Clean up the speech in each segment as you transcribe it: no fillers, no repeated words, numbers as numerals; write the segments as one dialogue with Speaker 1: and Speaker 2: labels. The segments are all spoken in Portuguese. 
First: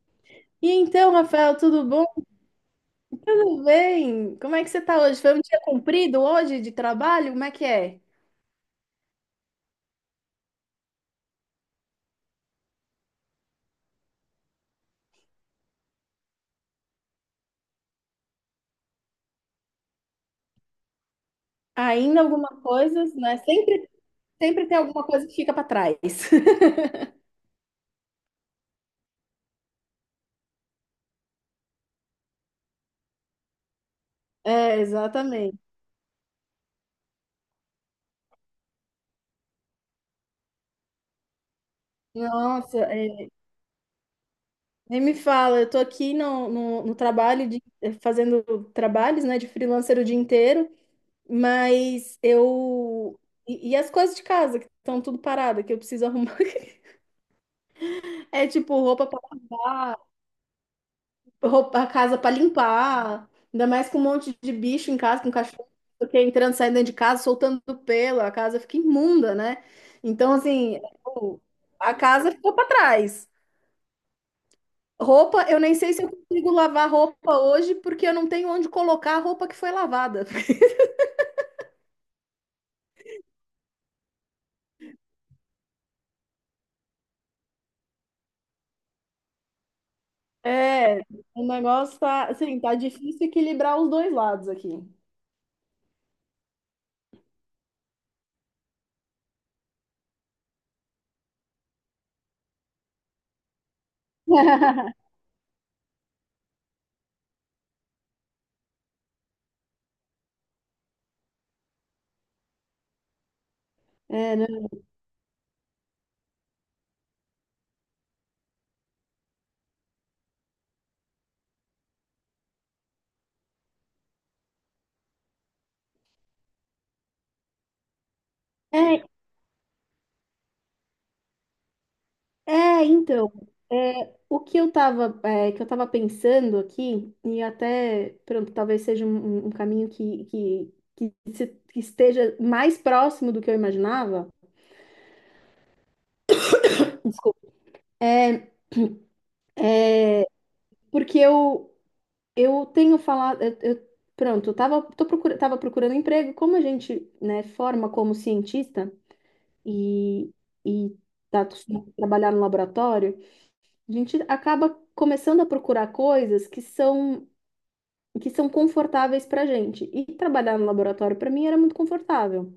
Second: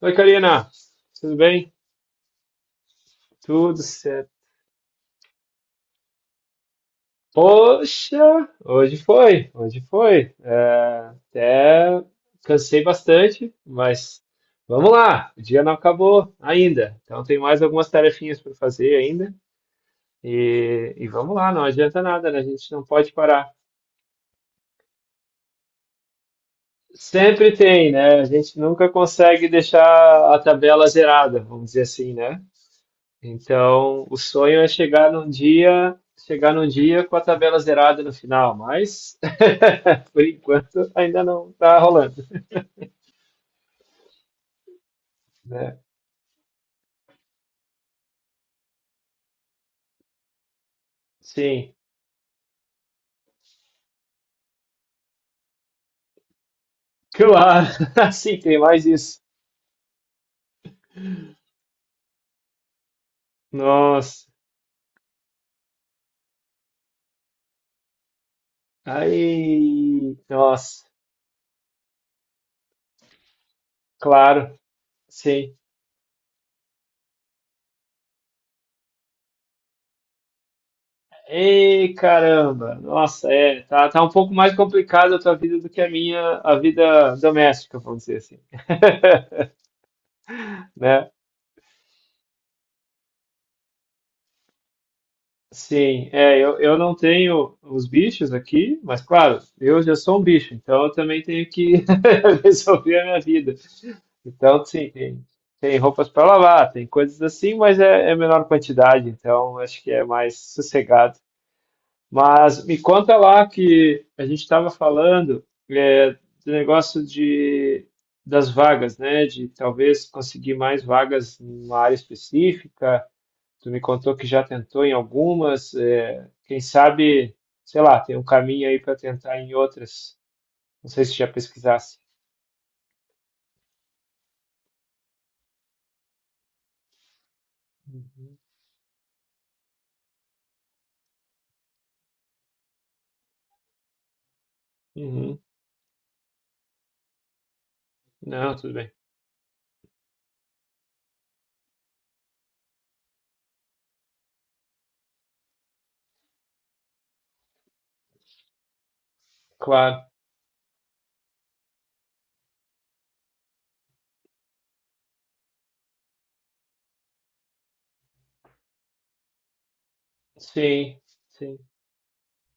Speaker 1: Oi, Karina.
Speaker 2: E então,
Speaker 1: Tudo
Speaker 2: Rafael,
Speaker 1: bem?
Speaker 2: tudo bom? Tudo
Speaker 1: Tudo certo.
Speaker 2: bem? Como é que você tá hoje? Foi um dia comprido hoje de trabalho? Como é que é?
Speaker 1: Poxa, hoje foi. Até cansei bastante, mas vamos lá. O dia não acabou ainda. Então tem mais algumas tarefinhas para fazer ainda. E vamos lá, não adianta
Speaker 2: Ainda
Speaker 1: nada, né? A
Speaker 2: alguma
Speaker 1: gente não
Speaker 2: coisa,
Speaker 1: pode
Speaker 2: né?
Speaker 1: parar.
Speaker 2: Sempre tem alguma coisa que fica para trás.
Speaker 1: Sempre tem, né? A gente nunca consegue deixar a tabela zerada, vamos dizer assim, né? Então, o sonho é
Speaker 2: É, exatamente.
Speaker 1: chegar num dia com a tabela zerada no final, mas por enquanto ainda não está rolando,
Speaker 2: Nossa, nem me fala, eu
Speaker 1: né?
Speaker 2: tô aqui no trabalho de fazendo trabalhos, né, de freelancer o dia inteiro,
Speaker 1: Sim,
Speaker 2: mas eu e as coisas de casa que estão tudo parada, que eu preciso arrumar.
Speaker 1: claro, sim,
Speaker 2: É
Speaker 1: tem
Speaker 2: tipo
Speaker 1: mais
Speaker 2: roupa
Speaker 1: isso.
Speaker 2: para lavar. Roupa, a casa para limpar, ainda mais com um
Speaker 1: Nossa,
Speaker 2: monte de bicho em casa, com cachorro, porque entrando, saindo dentro de casa, soltando pelo, a casa fica imunda, né?
Speaker 1: aí,
Speaker 2: Então, assim,
Speaker 1: nossa,
Speaker 2: eu- a casa ficou para trás.
Speaker 1: claro,
Speaker 2: Roupa,
Speaker 1: sim.
Speaker 2: eu nem sei se eu consigo lavar roupa hoje, porque eu não tenho onde colocar a roupa que foi lavada.
Speaker 1: Ei, caramba, nossa, tá um pouco mais complicada a tua vida do que a minha, a vida doméstica, vamos dizer assim,
Speaker 2: É,
Speaker 1: né?
Speaker 2: o negócio tá, assim, tá difícil equilibrar os dois lados aqui.
Speaker 1: Sim, é, eu não tenho os bichos aqui, mas claro, eu já sou um bicho, então eu também tenho que resolver a minha vida. Então, sim, tem roupas para lavar, tem coisas assim, mas é menor quantidade, então acho que é mais sossegado. Mas me conta lá que a
Speaker 2: É,
Speaker 1: gente
Speaker 2: né?
Speaker 1: estava falando é, do negócio de, das vagas, né? De talvez conseguir mais vagas em uma área específica. Tu me contou que já tentou em algumas, quem sabe, sei lá, tem um caminho aí para
Speaker 2: É,
Speaker 1: tentar em outras. Não sei se já pesquisasse.
Speaker 2: Então, o que eu tava, é, que eu tava pensando aqui, e até,
Speaker 1: Uhum.
Speaker 2: pronto, talvez seja um caminho que, se- que esteja mais próximo do que eu imaginava,
Speaker 1: Uhum.
Speaker 2: desculpa, é
Speaker 1: Não, tudo bem.
Speaker 2: porque eu tenho falado, pronto, eu tava, tô procura, tava procurando emprego, como a gente, né, forma como cientista
Speaker 1: Claro.
Speaker 2: e, e tá acostumado a trabalhar no laboratório, a gente acaba começando a procurar coisas que são confortáveis para a gente. E trabalhar no
Speaker 1: Sim,
Speaker 2: laboratório para mim era
Speaker 1: sim.
Speaker 2: muito confortável.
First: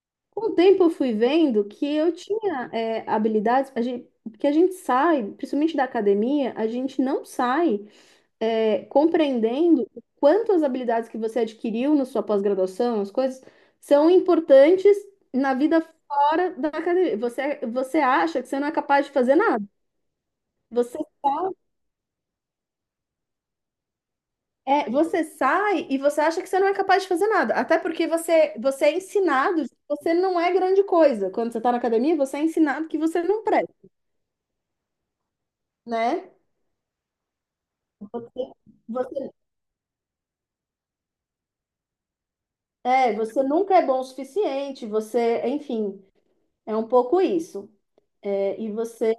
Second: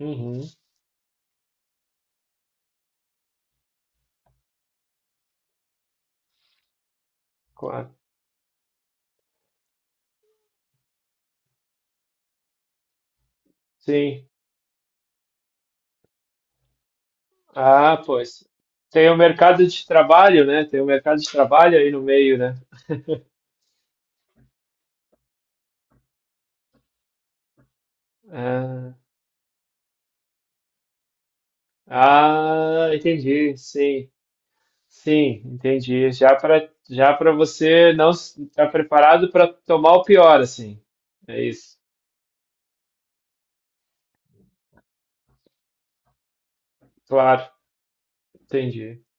Speaker 1: Uhum.
Speaker 2: Com o tempo eu fui vendo que eu tinha habilidades, a gente, porque a gente sai, principalmente da academia, a gente não sai
Speaker 1: Claro.
Speaker 2: compreendendo o quanto as habilidades que você adquiriu na sua pós-graduação, as coisas, são
Speaker 1: Sim.
Speaker 2: importantes na vida fora da academia. Você, é,
Speaker 1: Ah,
Speaker 2: você
Speaker 1: pois.
Speaker 2: acha que você não é capaz
Speaker 1: Tem
Speaker 2: de
Speaker 1: o
Speaker 2: fazer
Speaker 1: mercado
Speaker 2: nada.
Speaker 1: de trabalho, né? Tem o
Speaker 2: Você
Speaker 1: mercado de trabalho aí no meio, né?
Speaker 2: você sai e você acha que você não é capaz de fazer nada. Até porque você
Speaker 1: Ah,
Speaker 2: é ensinado que você não é grande coisa. Quando você está na academia, você é ensinado
Speaker 1: ah,
Speaker 2: que você não
Speaker 1: entendi.
Speaker 2: presta,
Speaker 1: Sim. Sim, entendi.
Speaker 2: né?
Speaker 1: Já para você não
Speaker 2: Você,
Speaker 1: estar preparado
Speaker 2: você-
Speaker 1: para tomar o pior, assim. É isso.
Speaker 2: você nunca é bom o suficiente, você, enfim, é um pouco
Speaker 1: Claro,
Speaker 2: isso. É, e
Speaker 1: entendi.
Speaker 2: você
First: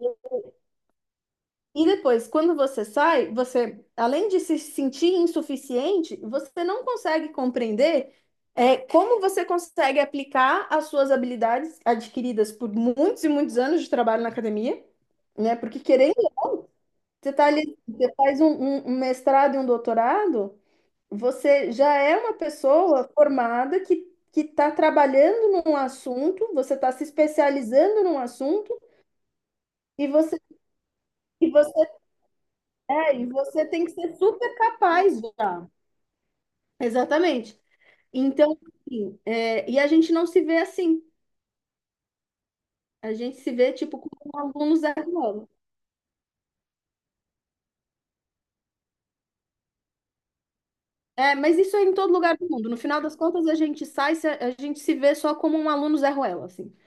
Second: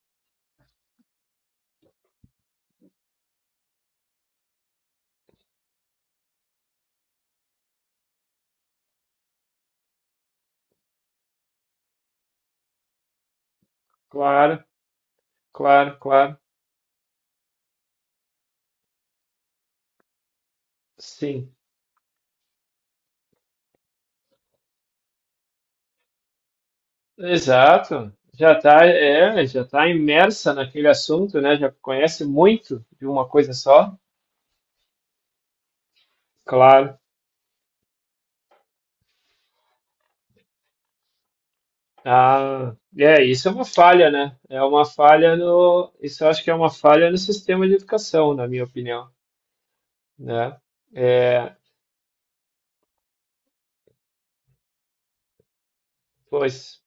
Speaker 2: E depois, quando você sai, você, além de se sentir insuficiente, você não consegue compreender como você consegue aplicar as suas habilidades adquiridas por muitos e muitos anos de trabalho na
Speaker 1: Claro,
Speaker 2: academia, né? Porque
Speaker 1: claro,
Speaker 2: querendo ou
Speaker 1: claro.
Speaker 2: não, você tá ali, você faz um mestrado e um doutorado,
Speaker 1: Sim.
Speaker 2: você já é uma pessoa formada que está trabalhando num assunto, você está se especializando
Speaker 1: Exato.
Speaker 2: num
Speaker 1: Já
Speaker 2: assunto
Speaker 1: tá, é, já tá
Speaker 2: e você
Speaker 1: imersa naquele assunto,
Speaker 2: e
Speaker 1: né? Já
Speaker 2: você
Speaker 1: conhece muito de
Speaker 2: É,
Speaker 1: uma
Speaker 2: e
Speaker 1: coisa
Speaker 2: você tem que
Speaker 1: só.
Speaker 2: ser super capaz já.
Speaker 1: Claro.
Speaker 2: Exatamente. Então, assim, e a gente não se vê assim.
Speaker 1: Ah,
Speaker 2: A
Speaker 1: é,
Speaker 2: gente
Speaker 1: isso é
Speaker 2: se
Speaker 1: uma
Speaker 2: vê, tipo,
Speaker 1: falha, né?
Speaker 2: como
Speaker 1: É
Speaker 2: alunos
Speaker 1: uma falha
Speaker 2: zero.
Speaker 1: no, isso eu acho que é uma falha no sistema de educação, na minha opinião, né?
Speaker 2: É,
Speaker 1: É,
Speaker 2: mas isso é em todo lugar do mundo. No final das contas, a gente sai, a gente se vê só como um aluno Zé Ruela, assim.
Speaker 1: pois.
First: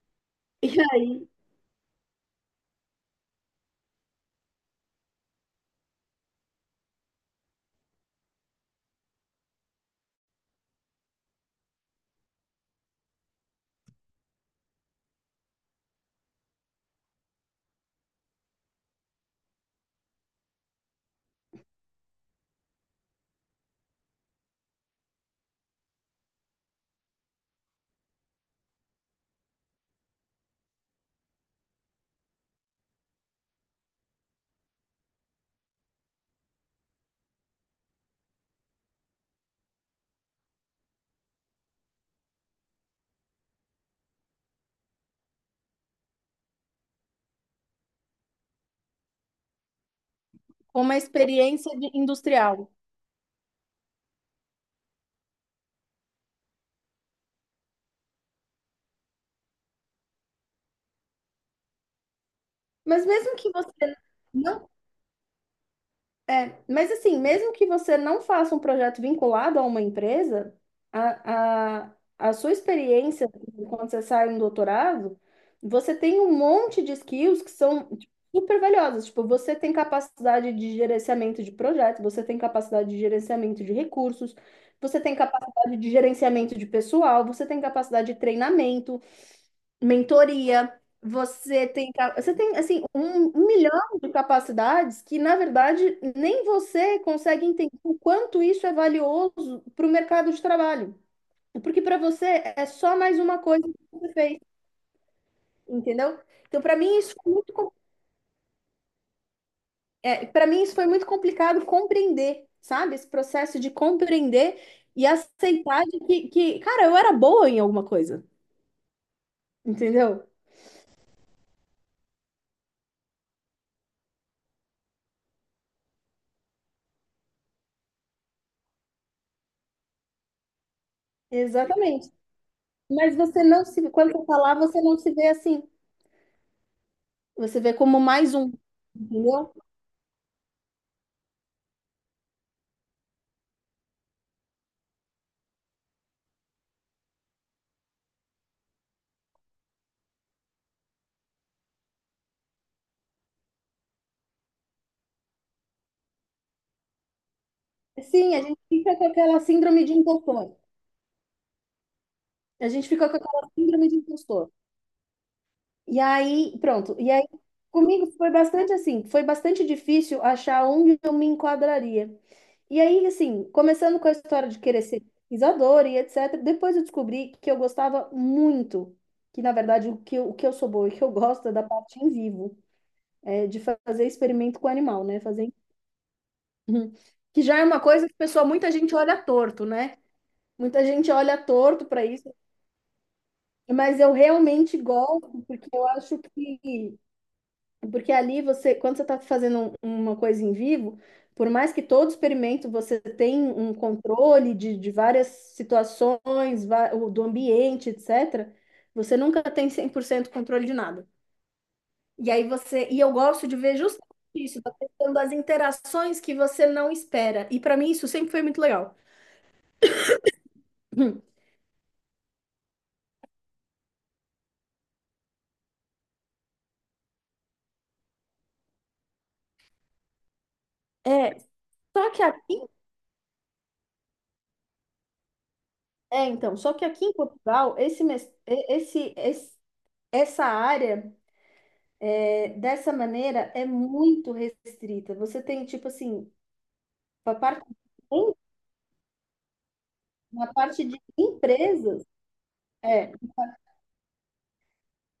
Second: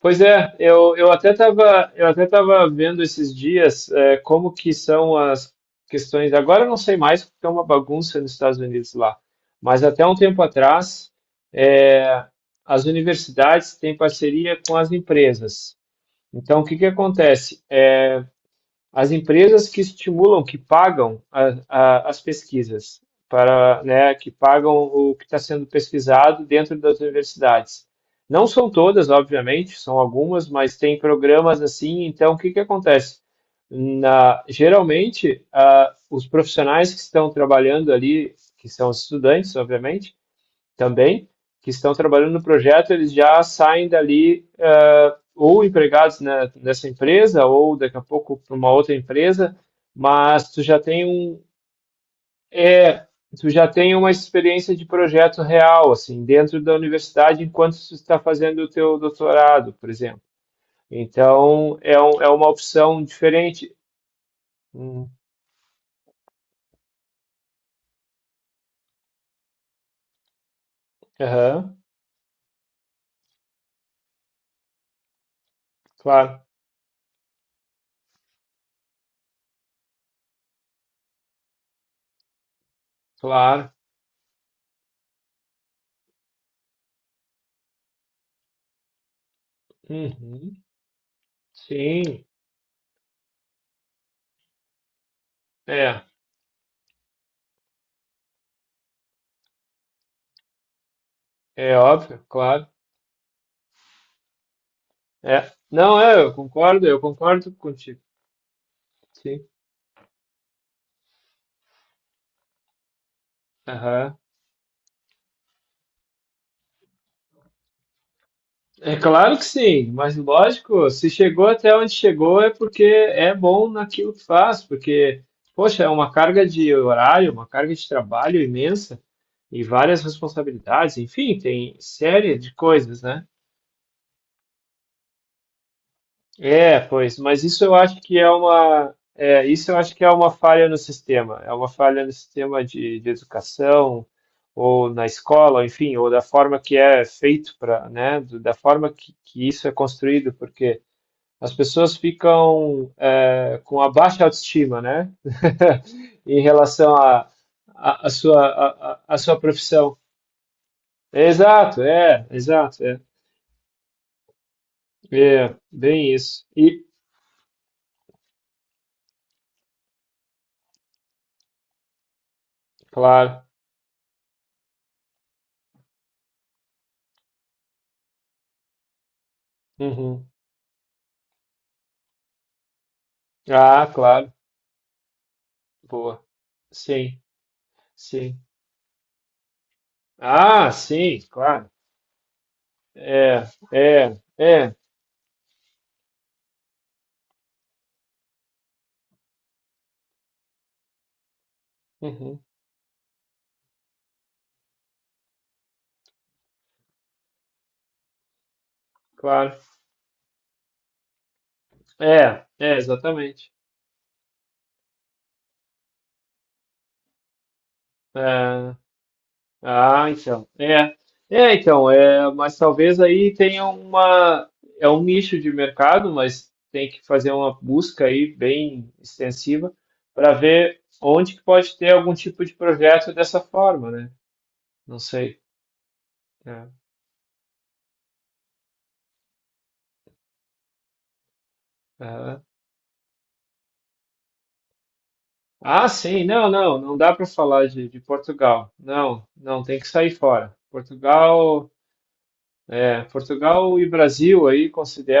Speaker 1: Pois é,
Speaker 2: E
Speaker 1: eu, eu
Speaker 2: aí,
Speaker 1: até estava eu até tava vendo esses dias é, como que são as questões. Agora eu não sei mais porque é uma bagunça nos Estados Unidos lá, mas até um tempo atrás é, as universidades têm parceria com as empresas. Então o que que acontece? É, as empresas que estimulam, que pagam as pesquisas, para, né, que pagam o que está sendo pesquisado dentro das universidades. Não são todas, obviamente, são algumas, mas tem programas assim. Então, o que, que acontece? Na, geralmente, os profissionais que estão trabalhando ali, que são os estudantes, obviamente, também, que estão trabalhando no projeto, eles já saem dali ou empregados né, nessa empresa, ou daqui a pouco para uma outra empresa, mas tu já
Speaker 2: com uma
Speaker 1: tem um.
Speaker 2: experiência industrial.
Speaker 1: É, tu já tem uma experiência de projeto real, assim, dentro da universidade, enquanto tu está fazendo o teu doutorado, por exemplo. Então, é, um, é uma opção
Speaker 2: Mas mesmo que
Speaker 1: diferente.
Speaker 2: você não
Speaker 1: Hum,
Speaker 2: Mas assim, mesmo que você não faça um projeto vinculado a uma empresa,
Speaker 1: aham,
Speaker 2: a sua experiência quando você sai um doutorado, você tem um
Speaker 1: claro,
Speaker 2: monte de skills que são tipo, super valiosas. Tipo, você tem capacidade de gerenciamento de projetos, você tem capacidade de gerenciamento
Speaker 1: claro.
Speaker 2: de recursos, você tem capacidade de gerenciamento de pessoal, você tem capacidade de treinamento
Speaker 1: Uhum,
Speaker 2: mentoria, você tem, ca-
Speaker 1: sim,
Speaker 2: você tem assim um, um milhão de capacidades que, na verdade,
Speaker 1: é,
Speaker 2: nem você consegue entender o quanto isso é valioso para o mercado de trabalho.
Speaker 1: é
Speaker 2: Porque para
Speaker 1: óbvio,
Speaker 2: você
Speaker 1: claro.
Speaker 2: é só mais uma coisa que você fez,
Speaker 1: É, não,
Speaker 2: entendeu?
Speaker 1: é, eu
Speaker 2: Então, para
Speaker 1: concordo,
Speaker 2: mim
Speaker 1: eu
Speaker 2: isso foi
Speaker 1: concordo
Speaker 2: muito, com-
Speaker 1: contigo. Sim.
Speaker 2: é, para mim isso foi muito complicado compreender, sabe? Esse processo de
Speaker 1: Aham.
Speaker 2: compreender e aceitar de que, cara, eu era boa em alguma coisa,
Speaker 1: É claro que sim, mas
Speaker 2: entendeu?
Speaker 1: lógico, se chegou até onde chegou é porque é bom naquilo que faz, porque, poxa, é uma carga de horário, uma carga de trabalho imensa e várias responsabilidades, enfim, tem
Speaker 2: Exatamente.
Speaker 1: série de coisas,
Speaker 2: Mas
Speaker 1: né?
Speaker 2: você não se, quando você falar, você não se vê assim.
Speaker 1: É, pois, mas
Speaker 2: Você
Speaker 1: isso eu
Speaker 2: vê como
Speaker 1: acho que é
Speaker 2: mais um,
Speaker 1: uma, é,
Speaker 2: entendeu?
Speaker 1: isso eu acho que é uma falha no sistema, é uma falha no sistema de educação, ou na escola, enfim, ou da forma que é feito para, né, do- da forma que isso é construído, porque as pessoas ficam é, com a baixa autoestima, né, em relação à
Speaker 2: Sim, a gente fica com
Speaker 1: a
Speaker 2: aquela
Speaker 1: sua
Speaker 2: síndrome de
Speaker 1: profissão.
Speaker 2: impostor. A
Speaker 1: Exato,
Speaker 2: gente
Speaker 1: é,
Speaker 2: fica com aquela síndrome de impostor.
Speaker 1: é,
Speaker 2: E
Speaker 1: bem isso.
Speaker 2: aí,
Speaker 1: E,
Speaker 2: pronto. E aí, comigo foi bastante difícil achar onde eu me enquadraria. E aí,
Speaker 1: claro,
Speaker 2: assim, começando com a história de querer ser pesquisadora e etc., depois eu descobri que eu gostava muito, que na verdade o que
Speaker 1: uhum.
Speaker 2: eu, o que eu sou boa e que eu gosto é da parte em vivo, é de
Speaker 1: Ah,
Speaker 2: fazer
Speaker 1: claro.
Speaker 2: experimento com animal, né? Fazer
Speaker 1: Boa.
Speaker 2: Uhum.
Speaker 1: Sim,
Speaker 2: Que já é uma coisa que,
Speaker 1: sim.
Speaker 2: pessoal, muita gente olha torto, né?
Speaker 1: Ah,
Speaker 2: Muita gente
Speaker 1: sim,
Speaker 2: olha
Speaker 1: claro.
Speaker 2: torto para isso,
Speaker 1: É,
Speaker 2: mas eu
Speaker 1: é, é.
Speaker 2: realmente gosto, porque eu acho que. Porque ali você, quando você está fazendo uma coisa em vivo, por mais que todo
Speaker 1: Uhum,
Speaker 2: experimento você tem um controle de várias situações, do ambiente, etc., você nunca
Speaker 1: claro.
Speaker 2: tem 100% controle de nada. E
Speaker 1: É,
Speaker 2: aí
Speaker 1: é,
Speaker 2: você. E eu gosto
Speaker 1: exatamente.
Speaker 2: de ver justamente isso, da questão das interações que você não espera. E para mim isso sempre foi muito
Speaker 1: É.
Speaker 2: legal.
Speaker 1: Ah, então. É. É, então, é, mas talvez aí tenha uma, é um nicho de mercado, mas tem que fazer uma busca aí bem extensiva para ver
Speaker 2: É,
Speaker 1: onde que pode ter
Speaker 2: só
Speaker 1: algum
Speaker 2: que
Speaker 1: tipo de
Speaker 2: aqui,
Speaker 1: projeto dessa forma, né? Não sei.
Speaker 2: é, então,
Speaker 1: É,
Speaker 2: só que aqui em Portugal, esse, mes- e- esse- essa área,
Speaker 1: é.
Speaker 2: dessa maneira, é muito restrita. Você tem, tipo
Speaker 1: Ah, sim,
Speaker 2: assim,
Speaker 1: não, não, não dá para
Speaker 2: a parte,
Speaker 1: falar de Portugal. Não, não, tem que sair
Speaker 2: na
Speaker 1: fora.
Speaker 2: parte de
Speaker 1: Portugal,
Speaker 2: empresas,
Speaker 1: é,
Speaker 2: é,
Speaker 1: Portugal e Brasil aí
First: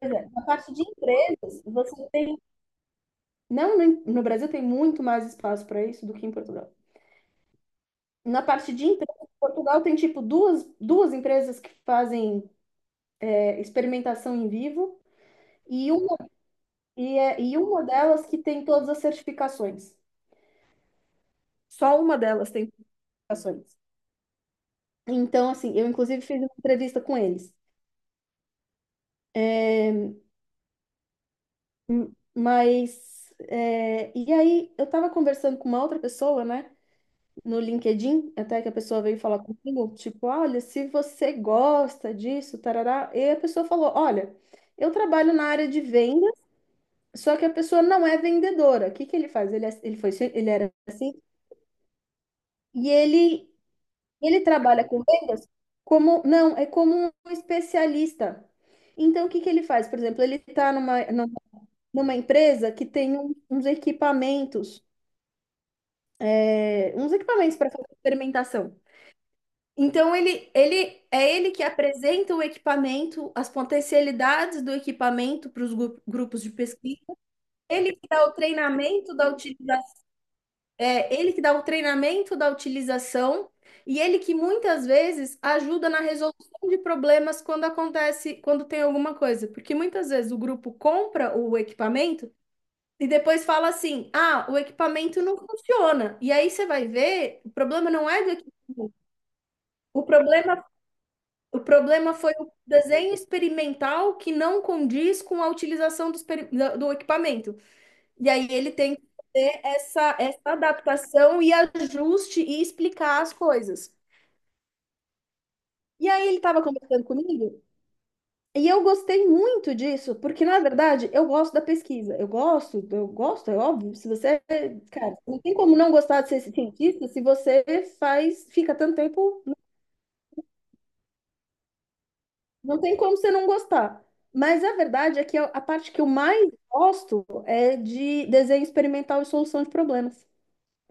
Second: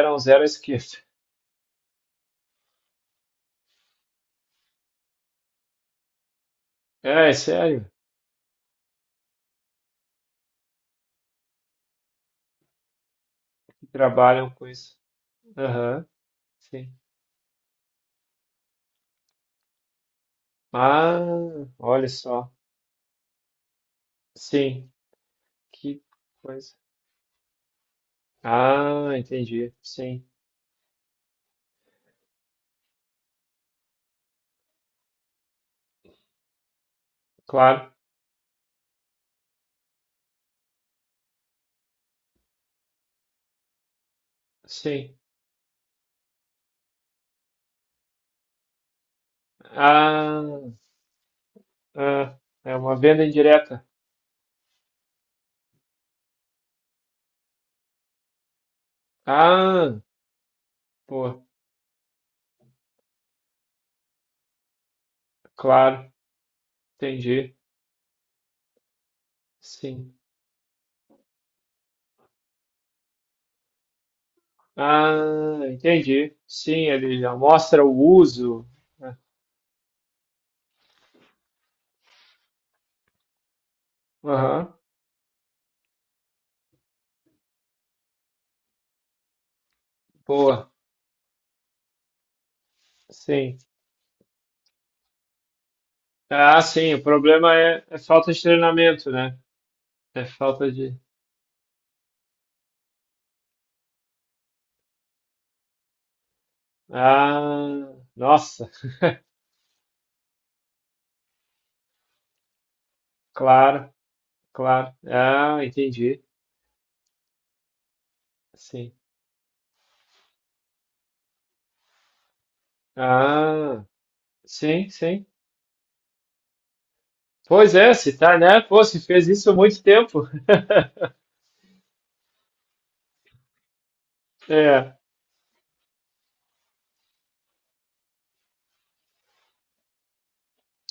Speaker 2: pois é,
Speaker 1: zero
Speaker 2: na
Speaker 1: à
Speaker 2: parte de
Speaker 1: esquerda.
Speaker 2: empresas, você tem, não, no Brasil tem muito mais espaço para isso do que em Portugal.
Speaker 1: É, é sério,
Speaker 2: Na parte de empresas, Portugal tem, tipo, duas empresas que fazem,
Speaker 1: que
Speaker 2: experimentação em
Speaker 1: trabalham com isso.
Speaker 2: vivo, e
Speaker 1: Aham,
Speaker 2: uma
Speaker 1: sim.
Speaker 2: e uma delas que tem todas as certificações.
Speaker 1: Ah,
Speaker 2: Só
Speaker 1: olha
Speaker 2: uma delas
Speaker 1: só.
Speaker 2: tem certificações.
Speaker 1: Sim,
Speaker 2: Então, assim, eu
Speaker 1: que
Speaker 2: inclusive fiz uma
Speaker 1: coisa.
Speaker 2: entrevista com eles.
Speaker 1: Ah, entendi. Sim,
Speaker 2: Mas, e aí eu tava conversando com uma outra pessoa, né, no
Speaker 1: claro,
Speaker 2: LinkedIn, até que a pessoa veio falar comigo, tipo, olha, se você gosta disso, tarará. E a pessoa falou, olha, eu
Speaker 1: sim.
Speaker 2: trabalho na área de venda, só que a pessoa não é vendedora. O que que ele faz? Ele, é- ele foi, ci-
Speaker 1: Ah,
Speaker 2: ele era assim,
Speaker 1: ah, é
Speaker 2: e
Speaker 1: uma venda
Speaker 2: ele
Speaker 1: indireta.
Speaker 2: Ele trabalha com vendas como, não, é como um especialista. Então, o que que ele faz? Por
Speaker 1: Ah,
Speaker 2: exemplo, ele está numa, numa,
Speaker 1: pô,
Speaker 2: numa empresa que tem um- uns equipamentos,
Speaker 1: claro,
Speaker 2: é, uns
Speaker 1: entendi.
Speaker 2: equipamentos para fazer fermentação.
Speaker 1: Sim.
Speaker 2: Então, ele é ele que apresenta o equipamento, as potencialidades do equipamento
Speaker 1: Ah,
Speaker 2: para os
Speaker 1: entendi.
Speaker 2: grupos de
Speaker 1: Sim,
Speaker 2: pesquisa.
Speaker 1: ele já mostra o
Speaker 2: Ele que dá o
Speaker 1: uso.
Speaker 2: treinamento
Speaker 1: Né?
Speaker 2: da utilização É ele que dá o treinamento da utilização e ele que
Speaker 1: Aham,
Speaker 2: muitas vezes ajuda na resolução de problemas quando acontece, quando tem alguma coisa. Porque muitas vezes o
Speaker 1: boa.
Speaker 2: grupo compra o equipamento e depois
Speaker 1: Sim.
Speaker 2: fala assim: ah, o equipamento não funciona. E aí
Speaker 1: Ah,
Speaker 2: você vai
Speaker 1: sim, o
Speaker 2: ver, o
Speaker 1: problema é,
Speaker 2: problema
Speaker 1: é
Speaker 2: não é do
Speaker 1: falta de
Speaker 2: equipamento.
Speaker 1: treinamento, né?
Speaker 2: O
Speaker 1: É
Speaker 2: problema,
Speaker 1: falta de.
Speaker 2: o problema foi o desenho experimental que não condiz com a utilização do equipamento.
Speaker 1: Ah,
Speaker 2: E aí
Speaker 1: nossa,
Speaker 2: ele tem que fazer essa adaptação e ajuste e explicar as
Speaker 1: claro,
Speaker 2: coisas.
Speaker 1: claro. Ah,
Speaker 2: E
Speaker 1: entendi.
Speaker 2: aí ele estava conversando comigo e eu
Speaker 1: Sim.
Speaker 2: gostei muito disso, porque na verdade eu gosto da pesquisa. Eu gosto, é
Speaker 1: Ah,
Speaker 2: óbvio. Se você,
Speaker 1: sim,
Speaker 2: cara,
Speaker 1: sim.
Speaker 2: não tem como não gostar de ser cientista se você
Speaker 1: Pois é, se tá,
Speaker 2: faz,
Speaker 1: né?
Speaker 2: fica
Speaker 1: Pô,
Speaker 2: tanto
Speaker 1: se fez
Speaker 2: tempo,
Speaker 1: isso há muito tempo.
Speaker 2: não tem como você não gostar. Mas a
Speaker 1: É.
Speaker 2: verdade é que a parte que eu mais gosto é de desenho experimental e solução de problemas.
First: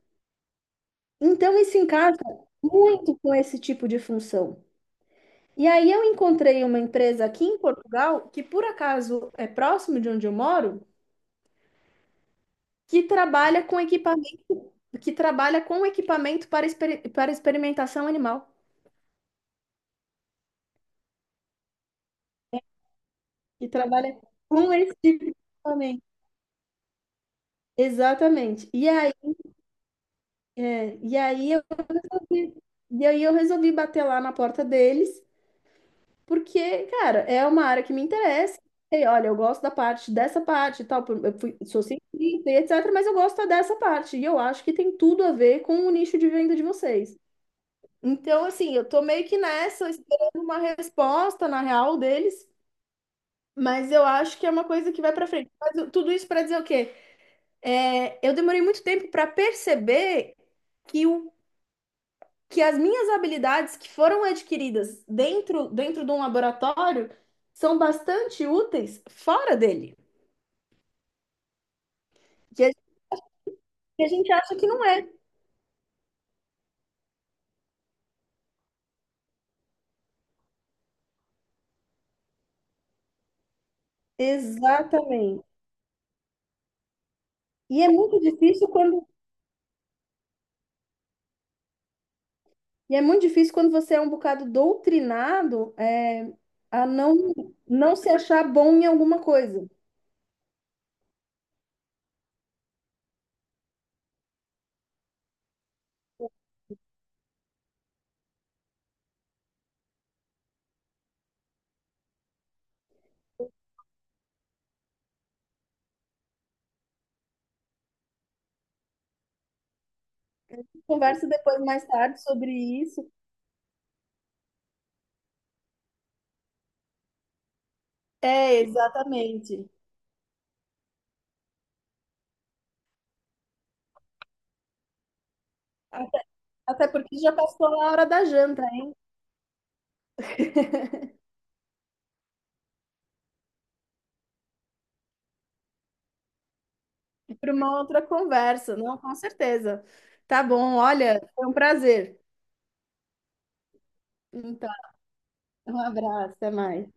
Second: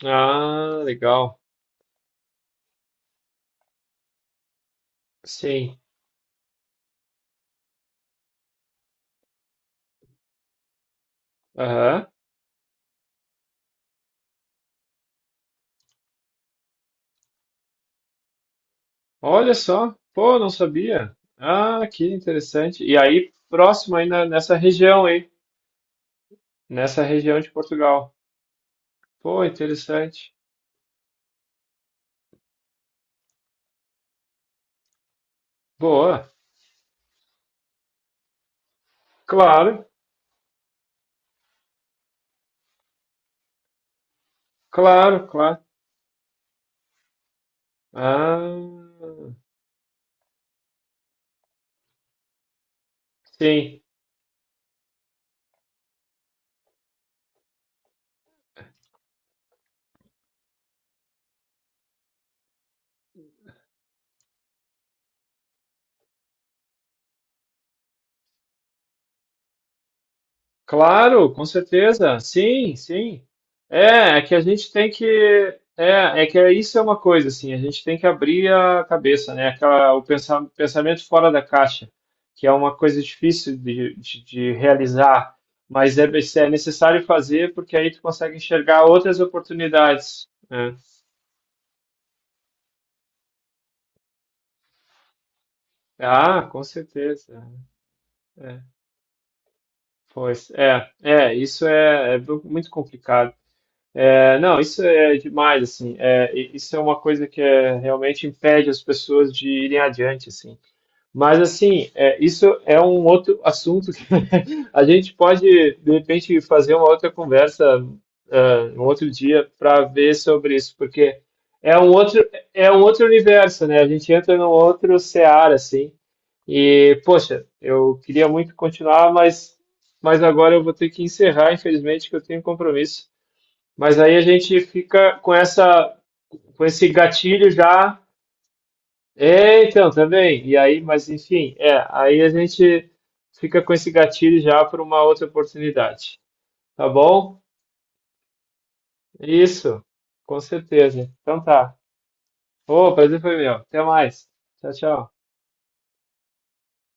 Speaker 1: Ah, legal.
Speaker 2: Então, isso encaixa muito com esse tipo de função. E
Speaker 1: Sim.
Speaker 2: aí, eu encontrei uma empresa aqui em Portugal, que por acaso é próximo de onde eu moro,
Speaker 1: Aham.
Speaker 2: que trabalha com equipamento, que trabalha com equipamento para experimentação animal,
Speaker 1: Olha só, pô, não sabia. Ah, que interessante. E aí,
Speaker 2: que
Speaker 1: próximo aí
Speaker 2: trabalha
Speaker 1: na- nessa
Speaker 2: com esse
Speaker 1: região
Speaker 2: tipo
Speaker 1: aí,
Speaker 2: de equipamento.
Speaker 1: nessa região de Portugal.
Speaker 2: Exatamente. E aí,
Speaker 1: Pô, interessante.
Speaker 2: é, e aí eu resolvi, e aí eu resolvi bater lá na porta deles.
Speaker 1: Boa.
Speaker 2: Porque, cara, é uma área que me interessa. E, olha, eu gosto da
Speaker 1: Claro,
Speaker 2: parte dessa parte e tal. Sou cientista e etc., mas eu gosto dessa parte. E eu acho que tem tudo
Speaker 1: claro,
Speaker 2: a ver
Speaker 1: claro.
Speaker 2: com o nicho de venda de vocês. Então,
Speaker 1: Ah,
Speaker 2: assim, eu tô meio que nessa, esperando uma resposta, na real, deles.
Speaker 1: sim.
Speaker 2: Mas eu acho que é uma coisa que vai pra frente. Tudo isso pra dizer o quê? É, eu demorei muito tempo pra perceber que o que as minhas habilidades que foram adquiridas dentro, de um laboratório são bastante úteis fora dele,
Speaker 1: Claro, com certeza.
Speaker 2: que a,
Speaker 1: Sim, sim.
Speaker 2: que a
Speaker 1: É, é
Speaker 2: gente
Speaker 1: que a
Speaker 2: acha que
Speaker 1: gente
Speaker 2: não
Speaker 1: tem que.
Speaker 2: é.
Speaker 1: É, é que isso é uma coisa, assim, a gente tem que abrir a cabeça, né? Aquela, o pensa- pensamento fora da caixa, que é uma coisa difícil de realizar,
Speaker 2: Exatamente.
Speaker 1: mas é, é necessário fazer porque
Speaker 2: E é
Speaker 1: aí tu
Speaker 2: muito
Speaker 1: consegue
Speaker 2: difícil
Speaker 1: enxergar outras oportunidades, né?
Speaker 2: quando você é um bocado doutrinado,
Speaker 1: Ah, com
Speaker 2: a não,
Speaker 1: certeza.
Speaker 2: não se achar
Speaker 1: É,
Speaker 2: bom em alguma coisa.
Speaker 1: pois, é, é, isso é, é muito complicado. É, não, isso é demais, assim, é, e- isso é uma coisa que é, realmente impede as pessoas de irem adiante, assim. Mas, assim, é, isso é um outro assunto que a gente pode, de repente, fazer uma outra conversa, ah, um outro dia para ver sobre isso, porque
Speaker 2: Conversa depois,
Speaker 1: é
Speaker 2: mais
Speaker 1: um
Speaker 2: tarde,
Speaker 1: outro,
Speaker 2: sobre
Speaker 1: é um outro
Speaker 2: isso.
Speaker 1: universo, né? A gente entra num outro seara, assim, e, poxa, eu queria muito
Speaker 2: É,
Speaker 1: continuar,
Speaker 2: exatamente.
Speaker 1: mas agora eu vou ter que encerrar, infelizmente, que eu tenho um compromisso. Mas aí a gente fica com essa,
Speaker 2: Até,
Speaker 1: com
Speaker 2: até
Speaker 1: esse
Speaker 2: porque já
Speaker 1: gatilho
Speaker 2: passou a
Speaker 1: já.
Speaker 2: hora da janta.
Speaker 1: É, então, também. E aí, mas enfim, é, aí a gente fica com esse gatilho já para uma outra oportunidade. Tá bom?
Speaker 2: Para uma outra conversa, não, com
Speaker 1: Isso,
Speaker 2: certeza.
Speaker 1: com
Speaker 2: Tá bom,
Speaker 1: certeza.
Speaker 2: olha,
Speaker 1: Então
Speaker 2: foi um
Speaker 1: tá.
Speaker 2: prazer.
Speaker 1: Ô, prazer foi meu. Até mais.
Speaker 2: Então,
Speaker 1: Tchau, tchau.
Speaker 2: um abraço, até mais.